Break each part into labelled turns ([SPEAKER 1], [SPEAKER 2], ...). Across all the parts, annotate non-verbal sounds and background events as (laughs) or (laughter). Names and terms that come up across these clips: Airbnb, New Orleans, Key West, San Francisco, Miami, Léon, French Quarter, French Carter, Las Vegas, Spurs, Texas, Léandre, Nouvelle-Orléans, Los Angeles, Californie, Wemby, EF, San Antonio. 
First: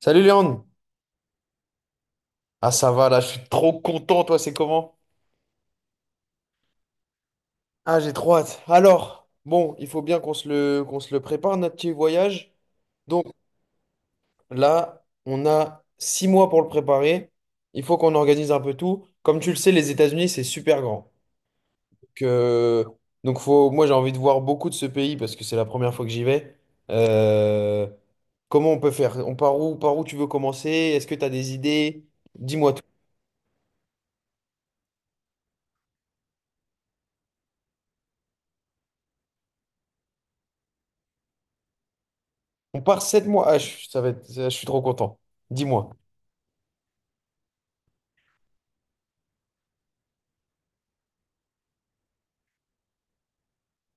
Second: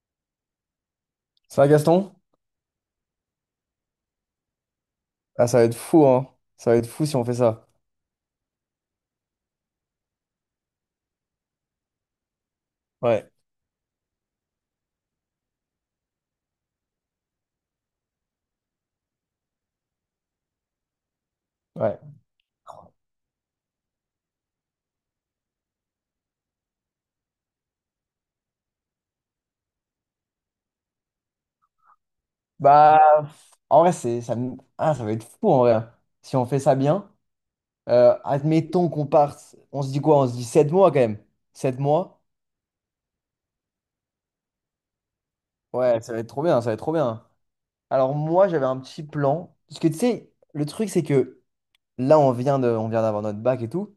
[SPEAKER 1] Salut Léon!
[SPEAKER 2] Ça va, Gaston?
[SPEAKER 1] Ah ça va là, je suis trop content, toi c'est comment?
[SPEAKER 2] Ah, ça va être fou, hein. Ça va être fou si on fait ça.
[SPEAKER 1] Ah j'ai trop hâte. Alors, bon, il faut bien qu'on se le prépare, notre petit voyage. Donc
[SPEAKER 2] Ouais.
[SPEAKER 1] là, on a 6 mois pour le préparer. Il faut qu'on organise un peu tout. Comme tu le sais, les États-Unis, c'est super grand.
[SPEAKER 2] Ouais.
[SPEAKER 1] Donc, euh, donc, faut, moi j'ai envie de voir beaucoup de ce pays parce que c'est la première fois que j'y vais. Euh, Comment on peut faire? On part où, par où tu veux commencer? Est-ce que tu as des idées? Dis-moi tout.
[SPEAKER 2] Bah, en vrai, ah, ça va être fou, en vrai, hein. Si on fait ça bien, admettons qu'on parte, on se dit quoi? On se dit 7 mois, quand même. 7 mois?
[SPEAKER 1] On part 7 mois. Ah, je suis trop content. Dis-moi.
[SPEAKER 2] Ouais, ça va être trop bien, ça va être trop bien. Alors, moi, j'avais un petit plan. Parce que, tu sais, le truc, c'est que là, on vient d'avoir notre bac et tout.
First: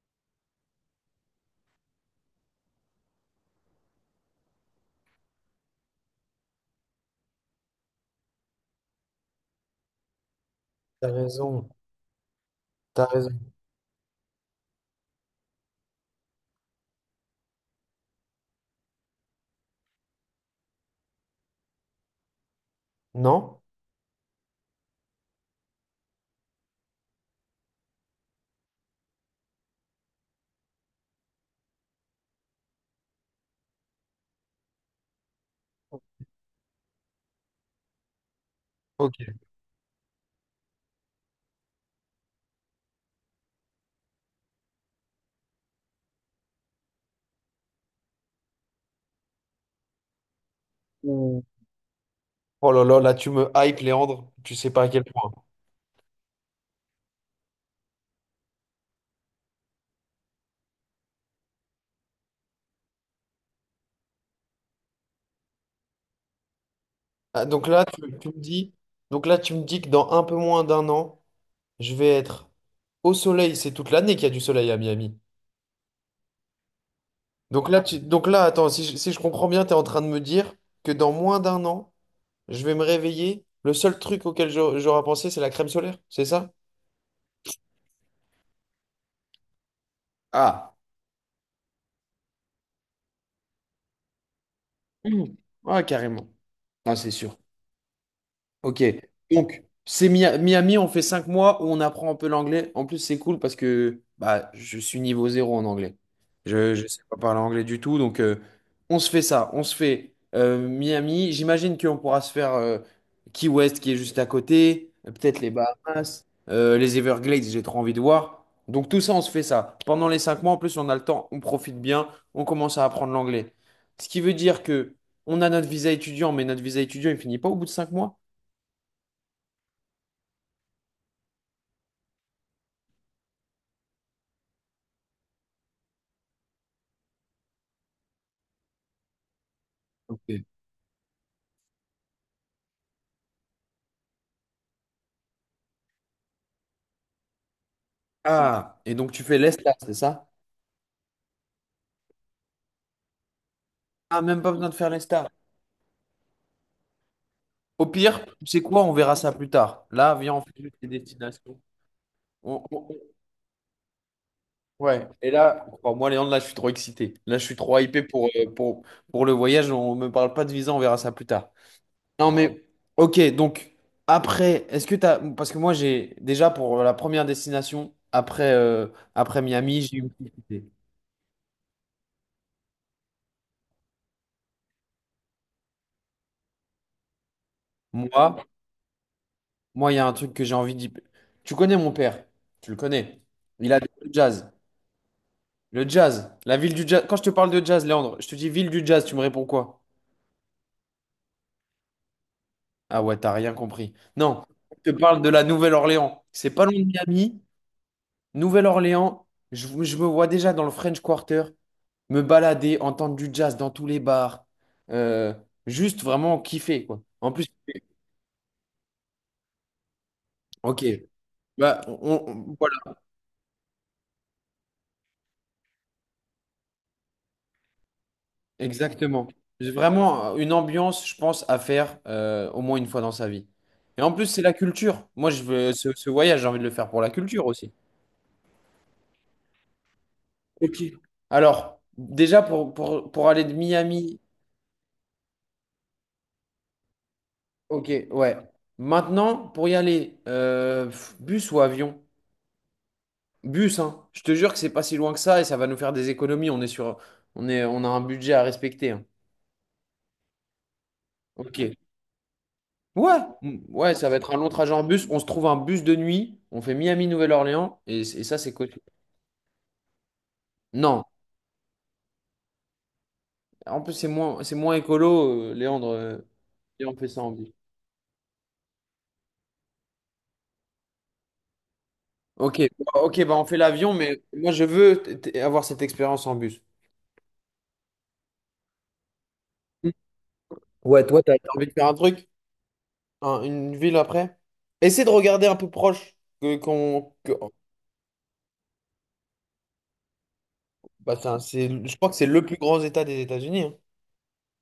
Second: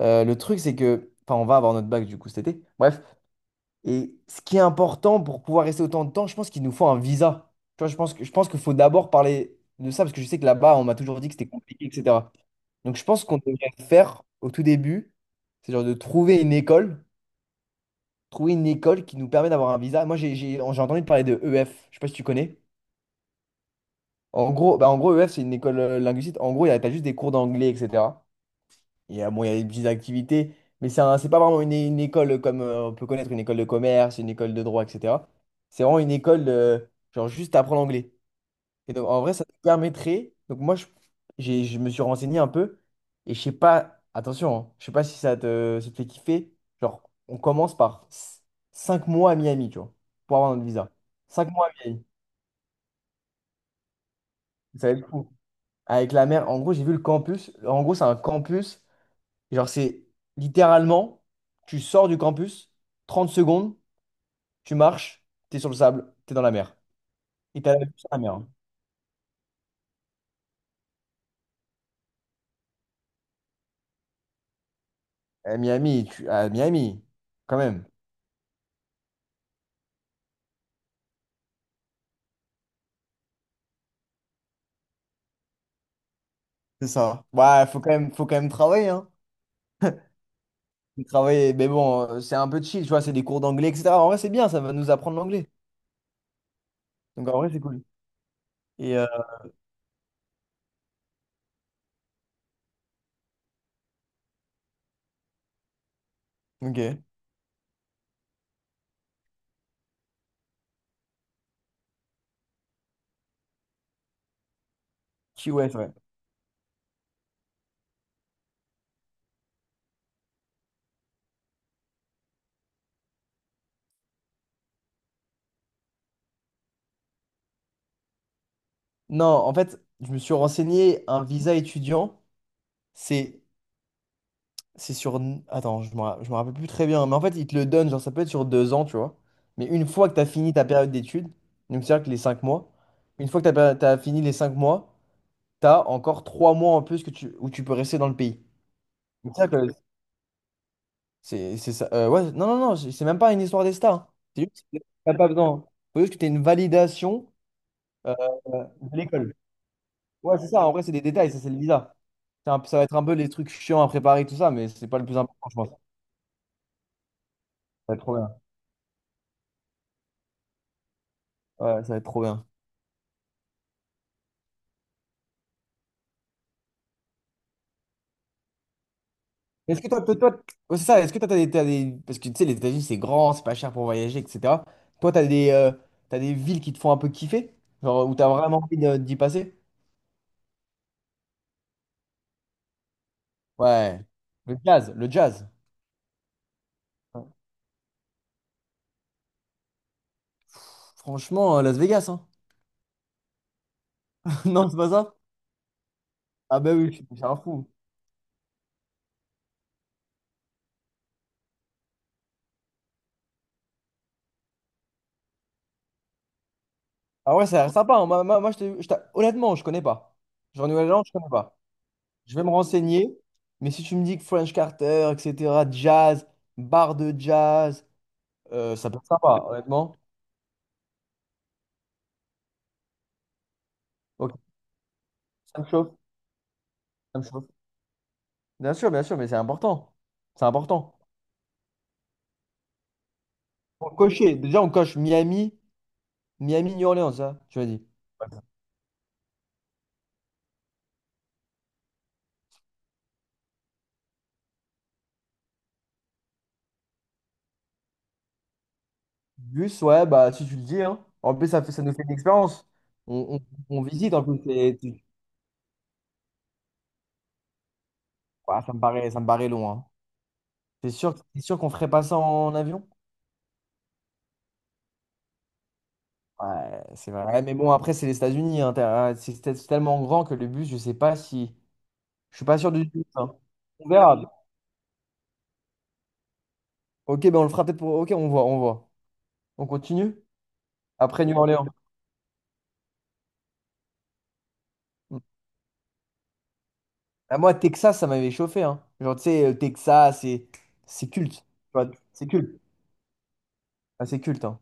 [SPEAKER 2] Le truc, c'est que, enfin, on va avoir notre bac, du coup, cet été. Bref. Et ce qui est important pour pouvoir rester autant de temps, je pense qu'il nous faut un visa. Tu vois, je pense qu'il faut d'abord parler de ça, parce que je sais que là-bas, on m'a
[SPEAKER 1] T'as
[SPEAKER 2] toujours dit que c'était
[SPEAKER 1] raison,
[SPEAKER 2] compliqué, etc. Donc je
[SPEAKER 1] t'as
[SPEAKER 2] pense
[SPEAKER 1] raison.
[SPEAKER 2] qu'on devrait faire au tout début, c'est genre de trouver une école qui nous permet d'avoir un visa. Moi, j'ai entendu parler de EF, je sais pas si tu connais.
[SPEAKER 1] Non?
[SPEAKER 2] En gros, EF, c'est une école linguistique. En gros, il y a t'as juste des cours d'anglais, etc. Il y a, bon, il y a des petites activités, mais c'est pas vraiment une école comme on peut connaître une école de commerce, une école de droit, etc. C'est vraiment une école, de, genre, juste apprendre l'anglais. Et donc,
[SPEAKER 1] Ok.
[SPEAKER 2] en vrai, ça te permettrait. Donc, moi, je me suis renseigné un peu, et je sais pas, attention, hein, je sais pas si ça te fait kiffer. Genre, on commence par 5 mois à Miami, tu vois, pour avoir notre visa.
[SPEAKER 1] Ouh.
[SPEAKER 2] 5 mois à Miami,
[SPEAKER 1] Oh là là, là tu me hype, Léandre. Tu sais pas à
[SPEAKER 2] ça va
[SPEAKER 1] quel
[SPEAKER 2] être
[SPEAKER 1] point.
[SPEAKER 2] fou. Avec la mer, en gros, j'ai vu le campus. En gros, c'est un campus. Genre, c'est littéralement, tu sors du campus, 30 secondes, tu marches, t'es sur le sable, t'es dans la mer.
[SPEAKER 1] Ah,
[SPEAKER 2] Et t'as la vue sur la mer, hein.
[SPEAKER 1] donc là, tu me dis que dans un peu moins d'un an, je vais être au soleil. C'est toute l'année qu'il y a du soleil à Miami.
[SPEAKER 2] À Miami, à Miami, quand
[SPEAKER 1] Donc là,
[SPEAKER 2] même.
[SPEAKER 1] tu, donc là, attends, si je comprends bien, tu es en train de me dire que dans moins d'un an, je vais me réveiller. Le seul truc auquel j'aurais pensé, c'est la crème solaire. C'est ça?
[SPEAKER 2] C'est ça. Ouais, faut quand même travailler, hein.
[SPEAKER 1] Ah, (clears throat)
[SPEAKER 2] Faut travailler, mais bon, c'est un peu chill, tu vois, c'est des cours d'anglais, etc. En vrai, c'est bien, ça va nous apprendre
[SPEAKER 1] Mmh.
[SPEAKER 2] l'anglais.
[SPEAKER 1] Ouais, carrément. Ah c'est
[SPEAKER 2] Donc, en
[SPEAKER 1] sûr.
[SPEAKER 2] vrai, c'est cool.
[SPEAKER 1] Ok.
[SPEAKER 2] Et, euh,
[SPEAKER 1] Donc, c'est Miami, on fait 5 mois où on apprend un peu l'anglais. En plus, c'est cool parce que bah, je suis niveau zéro en anglais. Je ne
[SPEAKER 2] ok.
[SPEAKER 1] sais pas parler anglais du tout. Donc, on se fait ça. On se fait Miami. J'imagine qu'on pourra se faire Key West qui est juste à côté. Peut-être les
[SPEAKER 2] Key West, ouais.
[SPEAKER 1] Bahamas. Les Everglades, j'ai trop envie de voir. Donc, tout ça, on se fait ça. Pendant les 5 mois, en plus, on a le temps. On profite bien. On commence à apprendre l'anglais. Ce qui veut dire que on a notre visa étudiant, mais notre visa étudiant, il finit pas au bout de 5 mois.
[SPEAKER 2] Non, en fait, je me suis renseigné, un visa étudiant, c'est C'est. Attends, je me rappelle plus très bien. Mais en fait, ils te le donnent, genre ça peut être sur 2 ans, tu vois. Mais une fois que tu
[SPEAKER 1] Ok.
[SPEAKER 2] as fini ta période d'études, donc c'est-à-dire que les 5 mois, une fois que tu as, fini les 5 mois, tu as encore 3 mois en plus que tu... où tu peux rester dans le pays.
[SPEAKER 1] Ah, et donc tu
[SPEAKER 2] Donc
[SPEAKER 1] fais
[SPEAKER 2] cest à que
[SPEAKER 1] l'ESTA, c'est ça?
[SPEAKER 2] c'est ça. Ouais, non, non, non, c'est même pas une histoire des stars, hein.
[SPEAKER 1] Ah, même
[SPEAKER 2] C'est
[SPEAKER 1] pas
[SPEAKER 2] juste
[SPEAKER 1] besoin de
[SPEAKER 2] que
[SPEAKER 1] faire
[SPEAKER 2] t'as pas
[SPEAKER 1] l'ESTA.
[SPEAKER 2] besoin, hein. Faut juste que tu aies une validation
[SPEAKER 1] Au
[SPEAKER 2] euh,
[SPEAKER 1] pire, tu sais quoi, on
[SPEAKER 2] de
[SPEAKER 1] verra ça
[SPEAKER 2] l'école.
[SPEAKER 1] plus tard. Là, viens,
[SPEAKER 2] Ouais,
[SPEAKER 1] on
[SPEAKER 2] c'est
[SPEAKER 1] fait
[SPEAKER 2] ça. En
[SPEAKER 1] juste
[SPEAKER 2] vrai,
[SPEAKER 1] les
[SPEAKER 2] c'est des détails, ça, c'est le
[SPEAKER 1] destinations.
[SPEAKER 2] visa.
[SPEAKER 1] On- on-
[SPEAKER 2] Ça va être
[SPEAKER 1] on-
[SPEAKER 2] un peu les trucs chiants à préparer, tout ça, mais c'est pas le
[SPEAKER 1] Ouais,
[SPEAKER 2] plus
[SPEAKER 1] et
[SPEAKER 2] important, je
[SPEAKER 1] là,
[SPEAKER 2] pense. Ça
[SPEAKER 1] moi, Léandre, là, je suis trop excité. Là, je suis trop
[SPEAKER 2] va être
[SPEAKER 1] hypé
[SPEAKER 2] trop
[SPEAKER 1] pour,
[SPEAKER 2] bien.
[SPEAKER 1] euh, pour, pour le voyage. On me parle pas de visa, on verra ça plus tard.
[SPEAKER 2] Ouais, ça va être trop
[SPEAKER 1] Non,
[SPEAKER 2] bien.
[SPEAKER 1] mais, ok, donc, après, est-ce que t'as parce que moi, j'ai déjà pour la première destination, après, après
[SPEAKER 2] Est-ce
[SPEAKER 1] Miami,
[SPEAKER 2] que
[SPEAKER 1] j'ai eu
[SPEAKER 2] toi,
[SPEAKER 1] une
[SPEAKER 2] toi,
[SPEAKER 1] petite
[SPEAKER 2] toi-
[SPEAKER 1] idée.
[SPEAKER 2] Ouais, c'est ça, est-ce que toi, t'as des. Parce que tu sais, les États-Unis, c'est grand, c'est pas cher pour voyager, etc. Toi, t'as des villes qui te font un peu kiffer? Genre, où t'as
[SPEAKER 1] Moi,
[SPEAKER 2] vraiment envie d'y passer?
[SPEAKER 1] Moi, il y a un truc que j'ai envie d'y... Tu connais mon père, tu le connais. Il a le
[SPEAKER 2] Ouais.
[SPEAKER 1] jazz.
[SPEAKER 2] Le jazz, le jazz.
[SPEAKER 1] Le jazz, la ville du jazz. Quand je te parle de jazz, Léandre, je te dis ville du jazz, tu me réponds quoi?
[SPEAKER 2] Franchement, Las Vegas, hein.
[SPEAKER 1] Ah ouais, t'as rien compris. Non,
[SPEAKER 2] (laughs) Non, c'est pas
[SPEAKER 1] je te
[SPEAKER 2] ça?
[SPEAKER 1] parle de la Nouvelle-Orléans. C'est
[SPEAKER 2] Ah
[SPEAKER 1] pas
[SPEAKER 2] bah
[SPEAKER 1] loin de
[SPEAKER 2] oui, je suis un
[SPEAKER 1] Miami.
[SPEAKER 2] fou.
[SPEAKER 1] Nouvelle-Orléans, je me vois déjà dans le French Quarter, me balader, entendre du jazz dans tous les bars. Euh, Juste vraiment kiffer, quoi. En
[SPEAKER 2] Ah
[SPEAKER 1] plus,
[SPEAKER 2] ouais, ça a l'air sympa, hein. Je te- je t'a- honnêtement, je connais pas. Genre,
[SPEAKER 1] ok.
[SPEAKER 2] Nouvelle-Zélande, je connais pas.
[SPEAKER 1] Bah,
[SPEAKER 2] Je vais me
[SPEAKER 1] voilà.
[SPEAKER 2] renseigner, mais si tu me dis que French Carter, etc., jazz, bar de jazz, ça peut être
[SPEAKER 1] Exactement.
[SPEAKER 2] sympa,
[SPEAKER 1] J'ai
[SPEAKER 2] honnêtement.
[SPEAKER 1] vraiment une ambiance, je pense, à faire au moins une fois dans sa vie. Et en plus,
[SPEAKER 2] Ok,
[SPEAKER 1] c'est la culture. Moi, je
[SPEAKER 2] ça me
[SPEAKER 1] veux
[SPEAKER 2] chauffe.
[SPEAKER 1] ce voyage, j'ai envie de le faire pour la
[SPEAKER 2] Ça me
[SPEAKER 1] culture
[SPEAKER 2] chauffe.
[SPEAKER 1] aussi.
[SPEAKER 2] Bien sûr, mais c'est important. C'est
[SPEAKER 1] Ok.
[SPEAKER 2] important.
[SPEAKER 1] Alors, déjà pour aller de
[SPEAKER 2] Pour
[SPEAKER 1] Miami,
[SPEAKER 2] cocher, déjà on coche Miami, New Orleans, ça, tu as dit.
[SPEAKER 1] ok,
[SPEAKER 2] Ouais.
[SPEAKER 1] ouais. Maintenant, pour y aller, bus ou avion? Bus, hein. Je te jure que c'est pas si loin que ça et ça va nous faire des économies. On est sur, on est, On a un budget à respecter, hein.
[SPEAKER 2] Bus, ouais, bah si tu le dis, hein. En plus,
[SPEAKER 1] Ok.
[SPEAKER 2] ça nous fait une expérience.
[SPEAKER 1] Ouais,
[SPEAKER 2] On, on
[SPEAKER 1] Ouais, ça
[SPEAKER 2] visite
[SPEAKER 1] va
[SPEAKER 2] en
[SPEAKER 1] être un
[SPEAKER 2] plus.
[SPEAKER 1] long trajet en bus. On se trouve un bus de nuit. On fait Miami-Nouvelle-Orléans et ça, c'est
[SPEAKER 2] Ouais,
[SPEAKER 1] cool.
[SPEAKER 2] ça me paraît long, hein. T'es
[SPEAKER 1] Non,
[SPEAKER 2] sûr, c'est sûr qu'on ferait pas ça en avion?
[SPEAKER 1] en plus, c'est moins écolo, Léandre. euh,
[SPEAKER 2] Ouais,
[SPEAKER 1] et on fait
[SPEAKER 2] c'est
[SPEAKER 1] ça
[SPEAKER 2] vrai.
[SPEAKER 1] en
[SPEAKER 2] Ouais,
[SPEAKER 1] bus.
[SPEAKER 2] mais bon, après, c'est les États-Unis, hein. C'est tellement grand que le bus, je sais pas si. Je suis pas sûr du tout,
[SPEAKER 1] Ok,
[SPEAKER 2] hein.
[SPEAKER 1] bah on fait
[SPEAKER 2] On
[SPEAKER 1] l'avion, mais
[SPEAKER 2] verra.
[SPEAKER 1] moi, je veux avoir cette expérience en bus.
[SPEAKER 2] Ok, ben on le fera peut-être pour. Ok, on voit, on voit. On
[SPEAKER 1] Mm.
[SPEAKER 2] continue?
[SPEAKER 1] Ouais, toi,
[SPEAKER 2] Après New
[SPEAKER 1] t'as
[SPEAKER 2] Orleans.
[SPEAKER 1] envie de faire un truc, une ville après? Essaie de regarder un peu proche. Que, qu'on, que-
[SPEAKER 2] Ah, moi, Texas, ça m'avait chauffé, hein. Genre, tu sais, Texas, c'est
[SPEAKER 1] bah, c'est,
[SPEAKER 2] culte.
[SPEAKER 1] un-
[SPEAKER 2] Tu
[SPEAKER 1] c'est-
[SPEAKER 2] vois,
[SPEAKER 1] je crois que c'est
[SPEAKER 2] c'est
[SPEAKER 1] le plus
[SPEAKER 2] culte.
[SPEAKER 1] grand État des États-Unis, hein.
[SPEAKER 2] Ah, c'est culte, hein.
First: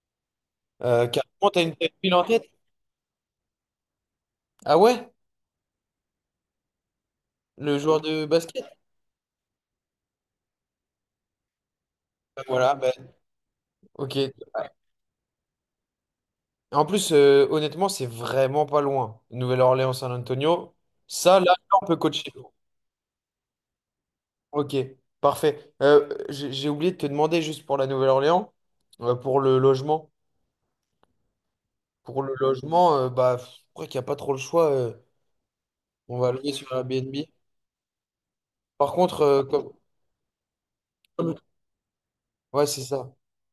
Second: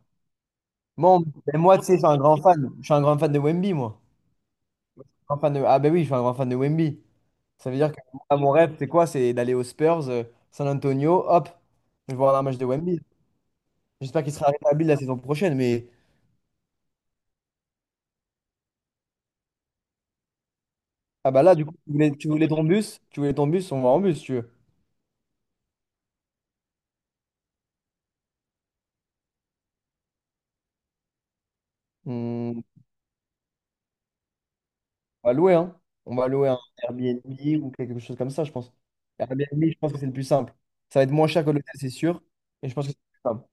[SPEAKER 2] Moi, on-
[SPEAKER 1] Carrément,
[SPEAKER 2] mais moi,
[SPEAKER 1] t'as
[SPEAKER 2] tu
[SPEAKER 1] une
[SPEAKER 2] sais, je suis
[SPEAKER 1] ville
[SPEAKER 2] un
[SPEAKER 1] en
[SPEAKER 2] grand
[SPEAKER 1] tête?
[SPEAKER 2] fan. Je suis un grand fan de Wemby, moi.
[SPEAKER 1] Ah ouais?
[SPEAKER 2] Ah, ben oui, je suis un grand fan de Wemby. Ça veut
[SPEAKER 1] Le
[SPEAKER 2] dire que
[SPEAKER 1] joueur de
[SPEAKER 2] moi, mon
[SPEAKER 1] basket?
[SPEAKER 2] rêve, c'est quoi? C'est d'aller aux Spurs, San Antonio, hop, je vais voir un
[SPEAKER 1] Bah,
[SPEAKER 2] match de
[SPEAKER 1] voilà, bah,
[SPEAKER 2] Wemby. J'espère
[SPEAKER 1] ok.
[SPEAKER 2] qu'il sera rétabli la saison prochaine. Mais
[SPEAKER 1] En plus, honnêtement, c'est vraiment pas loin. Nouvelle-Orléans, San Antonio.
[SPEAKER 2] ah,
[SPEAKER 1] Ça,
[SPEAKER 2] bah
[SPEAKER 1] là,
[SPEAKER 2] là, du coup,
[SPEAKER 1] on peut coacher.
[SPEAKER 2] tu voulais ton bus, on va en bus, si tu veux.
[SPEAKER 1] Ok, parfait. J'ai oublié de te demander juste pour la Nouvelle-Orléans, pour le logement. Pour le
[SPEAKER 2] Hmm.
[SPEAKER 1] logement, bah, je crois qu'il n'y a pas trop le choix. euh,
[SPEAKER 2] On va louer, hein. On
[SPEAKER 1] on
[SPEAKER 2] va
[SPEAKER 1] va
[SPEAKER 2] louer
[SPEAKER 1] louer
[SPEAKER 2] un
[SPEAKER 1] sur Airbnb.
[SPEAKER 2] Airbnb ou quelque chose comme ça, je pense.
[SPEAKER 1] Par contre,
[SPEAKER 2] Airbnb,
[SPEAKER 1] comme...
[SPEAKER 2] je pense que c'est le plus simple. Ça va être moins
[SPEAKER 1] comme-
[SPEAKER 2] cher que l'hôtel, c'est sûr.
[SPEAKER 1] Ouais,
[SPEAKER 2] Et je
[SPEAKER 1] c'est
[SPEAKER 2] pense que c'est le
[SPEAKER 1] ça.
[SPEAKER 2] plus simple.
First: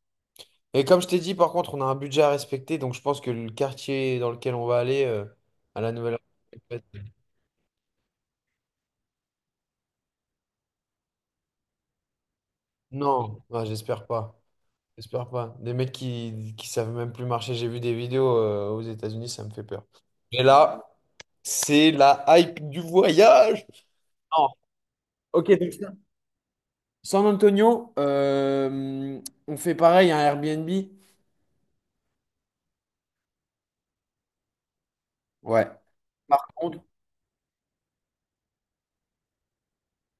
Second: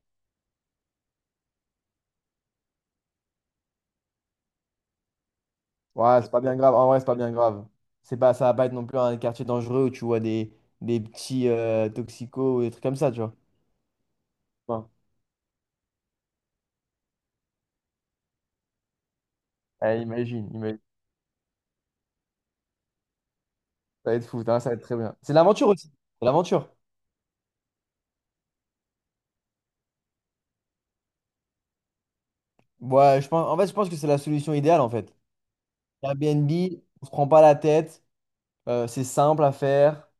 [SPEAKER 1] Et comme je t'ai dit, par contre, on a un budget à respecter, donc je pense que le quartier dans lequel on va aller, à la
[SPEAKER 2] Ouais, c'est
[SPEAKER 1] Nouvelle-Orléans...
[SPEAKER 2] pas bien grave. En vrai, c'est pas bien grave. C'est pas, ça va pas être non plus un quartier dangereux où tu vois des petits toxicos ou des trucs comme ça, tu vois.
[SPEAKER 1] Non, ouais, j'espère pas.
[SPEAKER 2] Bon.
[SPEAKER 1] J'espère pas. Des mecs qui savent même plus marcher. J'ai vu des vidéos aux États-Unis, ça me fait peur.
[SPEAKER 2] Ouais,
[SPEAKER 1] Et
[SPEAKER 2] imagine, imagine.
[SPEAKER 1] là, c'est la hype du voyage.
[SPEAKER 2] Ça va être fou,
[SPEAKER 1] Non.
[SPEAKER 2] hein, ça va être très bien. C'est
[SPEAKER 1] Ok,
[SPEAKER 2] l'aventure
[SPEAKER 1] donc
[SPEAKER 2] aussi.
[SPEAKER 1] ça.
[SPEAKER 2] C'est l'aventure.
[SPEAKER 1] San Antonio, on fait pareil, un Airbnb.
[SPEAKER 2] Ouais, je pense, en fait, je pense que c'est la solution idéale, en fait.
[SPEAKER 1] Ouais. Par
[SPEAKER 2] Airbnb,
[SPEAKER 1] contre,
[SPEAKER 2] on se prend pas la tête. C'est simple à faire.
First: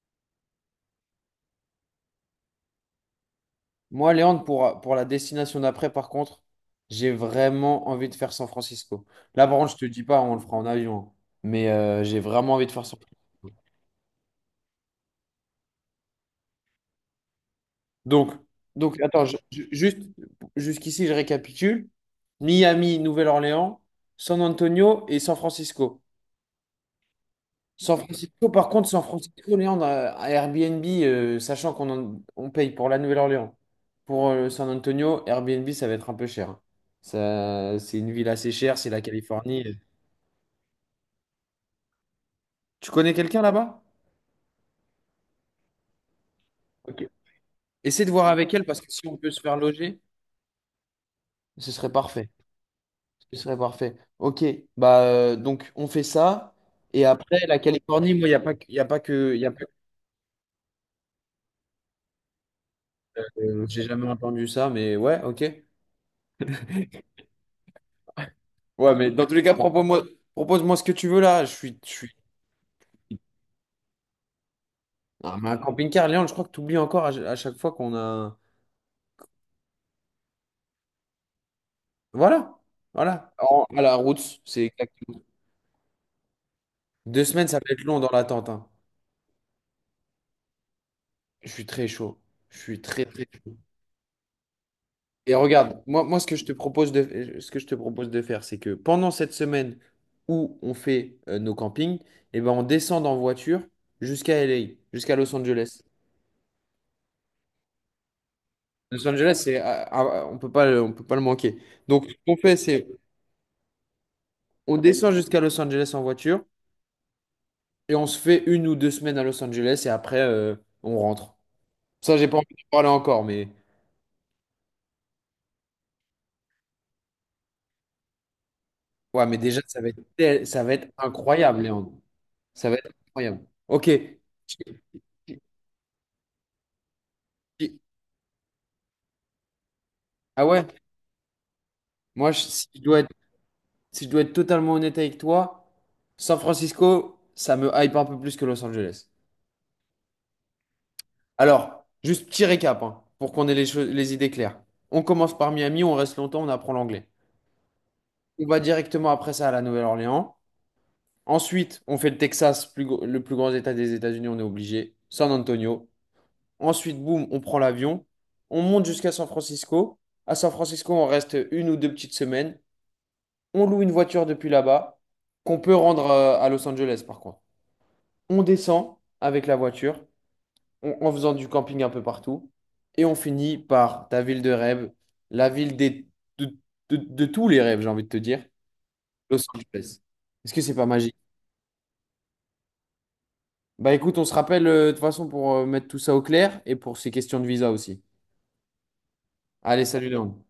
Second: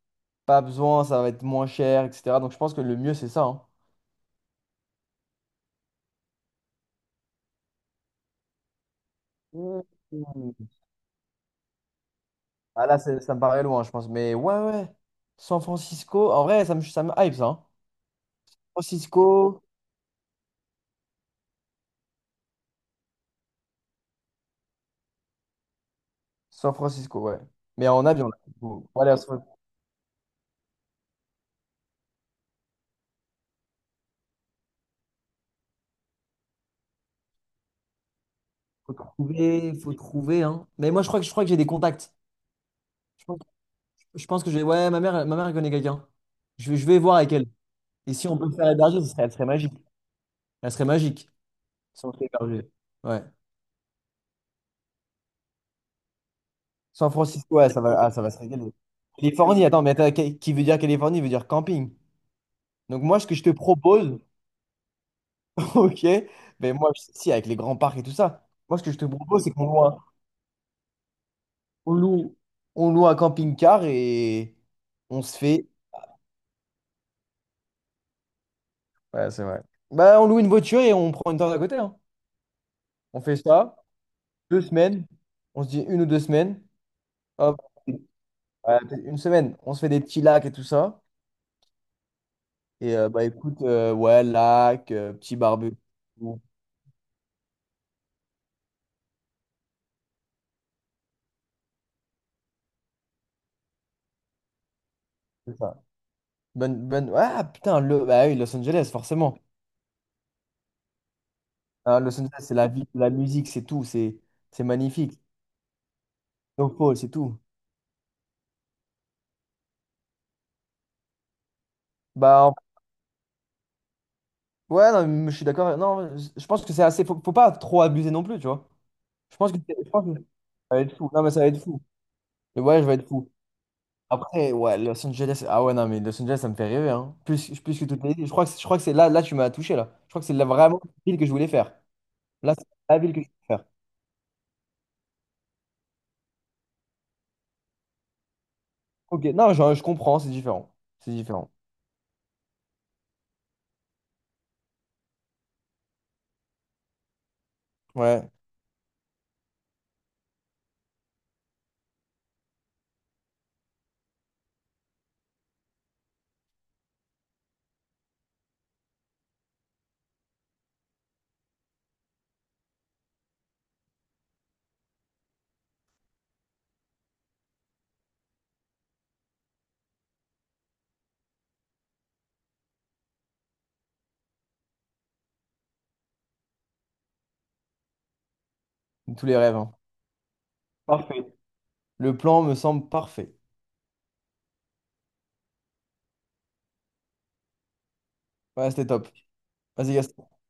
[SPEAKER 2] Pas besoin, ça va être moins cher, etc. Donc je pense que le mieux, c'est ça, hein.
[SPEAKER 1] moi, Léandre, pour la destination d'après, par contre, j'ai vraiment envie de faire San Francisco. Là, par contre, je te
[SPEAKER 2] Ouh.
[SPEAKER 1] dis pas, on le fera en avion, hein. Mais j'ai vraiment envie de faire
[SPEAKER 2] Ah là,
[SPEAKER 1] San Francisco.
[SPEAKER 2] ça me paraît loin, je pense. Mais ouais, ouais. San Francisco, en vrai, ça me hype, ça, hein.
[SPEAKER 1] Donc, donc, attends,
[SPEAKER 2] Francisco,
[SPEAKER 1] juste jusqu'ici, je récapitule. Miami, Nouvelle-Orléans, San Antonio et San Francisco.
[SPEAKER 2] San Francisco, ouais. Mais
[SPEAKER 1] San
[SPEAKER 2] en avion, là.
[SPEAKER 1] Francisco, par
[SPEAKER 2] Faut,
[SPEAKER 1] contre, San
[SPEAKER 2] faut aller à San-
[SPEAKER 1] Francisco, Léandre, à Airbnb, sachant qu'on en- on paye pour la Nouvelle-Orléans. Pour San Antonio, Airbnb, ça va être un peu cher, hein. Ça, c'est une ville assez chère, c'est la Californie.
[SPEAKER 2] Faut trouver, hein. Mais moi, je crois que j'ai des contacts.
[SPEAKER 1] Tu connais
[SPEAKER 2] Je pense,
[SPEAKER 1] quelqu'un là-bas?
[SPEAKER 2] je pense que j'ai. Ouais, ma mère elle connaît quelqu'un. Je vais
[SPEAKER 1] Ok.
[SPEAKER 2] voir avec elle.
[SPEAKER 1] Essaie de
[SPEAKER 2] Et
[SPEAKER 1] voir
[SPEAKER 2] si on peut
[SPEAKER 1] avec
[SPEAKER 2] le
[SPEAKER 1] elle
[SPEAKER 2] faire
[SPEAKER 1] parce que
[SPEAKER 2] héberger,
[SPEAKER 1] si on peut
[SPEAKER 2] elle
[SPEAKER 1] se
[SPEAKER 2] serait
[SPEAKER 1] faire
[SPEAKER 2] magique.
[SPEAKER 1] loger,
[SPEAKER 2] Elle serait magique
[SPEAKER 1] ce serait
[SPEAKER 2] si on se fait
[SPEAKER 1] parfait.
[SPEAKER 2] héberger. Ouais.
[SPEAKER 1] Ce serait parfait. Ok, bah donc on fait ça. Et
[SPEAKER 2] San
[SPEAKER 1] après,
[SPEAKER 2] Francisco,
[SPEAKER 1] la
[SPEAKER 2] ouais, ça va, ah,
[SPEAKER 1] Californie,
[SPEAKER 2] ça
[SPEAKER 1] moi,
[SPEAKER 2] va
[SPEAKER 1] il n'y
[SPEAKER 2] se
[SPEAKER 1] a pas,
[SPEAKER 2] régaler.
[SPEAKER 1] y a pas que. Y a pas
[SPEAKER 2] Californie,
[SPEAKER 1] que-
[SPEAKER 2] attends, mais attends, qui veut dire Californie veut dire camping. Donc moi, ce que je te
[SPEAKER 1] euh, j'ai jamais
[SPEAKER 2] propose,
[SPEAKER 1] entendu ça, mais ouais, ok.
[SPEAKER 2] (laughs) ok, mais moi, si, avec les grands parcs et tout ça, moi, ce que
[SPEAKER 1] Ouais,
[SPEAKER 2] je te
[SPEAKER 1] mais dans tous les
[SPEAKER 2] propose, c'est
[SPEAKER 1] cas,
[SPEAKER 2] qu'
[SPEAKER 1] propose-moi ce que tu veux là. Je suis. Je
[SPEAKER 2] on
[SPEAKER 1] suis...
[SPEAKER 2] loue, on loue un camping-car et on
[SPEAKER 1] Ah,
[SPEAKER 2] se
[SPEAKER 1] mais un
[SPEAKER 2] fait...
[SPEAKER 1] camping-car, Léon, je crois que tu oublies encore à chaque fois qu'on a.
[SPEAKER 2] Ouais, c'est vrai. Bah, on loue une voiture et on prend une tente à côté, hein.
[SPEAKER 1] Voilà,
[SPEAKER 2] On
[SPEAKER 1] voilà.
[SPEAKER 2] fait
[SPEAKER 1] En-
[SPEAKER 2] ça,
[SPEAKER 1] à la route,
[SPEAKER 2] deux
[SPEAKER 1] c'est
[SPEAKER 2] semaines,
[SPEAKER 1] exactement.
[SPEAKER 2] on se dit 1 ou 2 semaines,
[SPEAKER 1] 2 semaines,
[SPEAKER 2] hop,
[SPEAKER 1] ça va être long dans l'attente, hein.
[SPEAKER 2] ouais, peut-être une semaine, on se fait des petits lacs et tout ça.
[SPEAKER 1] Je suis très chaud. Je suis très,
[SPEAKER 2] Bah
[SPEAKER 1] très chaud.
[SPEAKER 2] écoute, ouais, lac,
[SPEAKER 1] Et
[SPEAKER 2] petit barbecue,
[SPEAKER 1] regarde, moi ce que
[SPEAKER 2] tout
[SPEAKER 1] je te propose de, ce que je te propose de faire, c'est que pendant cette semaine où on fait nos campings, eh ben, on descend en voiture jusqu'à LA, jusqu'à Los Angeles.
[SPEAKER 2] ça. Ah putain, bah oui, Los Angeles,
[SPEAKER 1] Los Angeles,
[SPEAKER 2] forcément.
[SPEAKER 1] c'est, ah, ah, ah, on peut pas, on peut pas le manquer.
[SPEAKER 2] Hein,
[SPEAKER 1] Donc, ce
[SPEAKER 2] Los Angeles,
[SPEAKER 1] qu'on
[SPEAKER 2] c'est
[SPEAKER 1] fait,
[SPEAKER 2] la vie,
[SPEAKER 1] c'est
[SPEAKER 2] la musique, c'est tout, c'est
[SPEAKER 1] on descend
[SPEAKER 2] magnifique.
[SPEAKER 1] jusqu'à Los Angeles en voiture
[SPEAKER 2] Donc Paul, c'est tout.
[SPEAKER 1] et on se fait une ou deux semaines à Los Angeles et après, on rentre. Ça, j'ai pas envie
[SPEAKER 2] Bah
[SPEAKER 1] de parler encore, mais
[SPEAKER 2] ouais, non, mais je suis d'accord. Non, je pense que c'est assez. Faut pas trop abuser non plus, tu vois.
[SPEAKER 1] ouais,
[SPEAKER 2] Je
[SPEAKER 1] mais
[SPEAKER 2] pense que,
[SPEAKER 1] déjà,
[SPEAKER 2] je pense que
[SPEAKER 1] ça va
[SPEAKER 2] ça va
[SPEAKER 1] être
[SPEAKER 2] être fou. Non, mais ça va être
[SPEAKER 1] incroyable,
[SPEAKER 2] fou.
[SPEAKER 1] Léandre.
[SPEAKER 2] Et
[SPEAKER 1] Ça va
[SPEAKER 2] ouais, je
[SPEAKER 1] être
[SPEAKER 2] vais être fou.
[SPEAKER 1] incroyable. Ok.
[SPEAKER 2] Après, ouais, Los Angeles. Ah ouais, non, mais Los Angeles, ça me fait rêver, hein. Plus, plus que toutes les villes. Je crois que c'est là, là, tu m'as touché, là. Je crois que c'est
[SPEAKER 1] Ah ouais?
[SPEAKER 2] vraiment la ville que je voulais faire.
[SPEAKER 1] Moi, je-
[SPEAKER 2] Là, c'est
[SPEAKER 1] si je
[SPEAKER 2] la
[SPEAKER 1] dois être,
[SPEAKER 2] ville que je voulais faire.
[SPEAKER 1] si je dois être, totalement honnête avec toi, San Francisco, ça me hype un peu plus que Los Angeles.
[SPEAKER 2] Ok, non, je comprends, c'est différent. C'est différent.
[SPEAKER 1] Alors, juste petit récap, hein, pour qu'on ait les idées claires. On commence par Miami, on reste longtemps, on apprend l'anglais.
[SPEAKER 2] Ouais,
[SPEAKER 1] On va directement après ça à la Nouvelle-Orléans. Ensuite, on fait le Texas, le plus grand état des États-Unis, on est obligé. San Antonio. Ensuite, boum, on prend l'avion. On monte jusqu'à San Francisco. À San Francisco, on reste une ou deux petites semaines. On loue une voiture depuis là-bas, qu'on peut rendre à Los Angeles par contre. On descend avec la voiture, en faisant du camping un peu partout, et on finit par ta ville de rêve, la ville de, de tous les rêves, j'ai envie de te dire,
[SPEAKER 2] tous les
[SPEAKER 1] Los
[SPEAKER 2] rêves, hein.
[SPEAKER 1] Angeles. Est-ce que c'est pas magique?
[SPEAKER 2] Parfait. Le plan me semble parfait.
[SPEAKER 1] Bah écoute, on se rappelle de toute façon pour mettre tout ça au clair et pour ces questions de visa aussi.
[SPEAKER 2] Ouais, c'était top.
[SPEAKER 1] Allez,
[SPEAKER 2] Vas-y,
[SPEAKER 1] salut
[SPEAKER 2] Gaston.
[SPEAKER 1] Léon.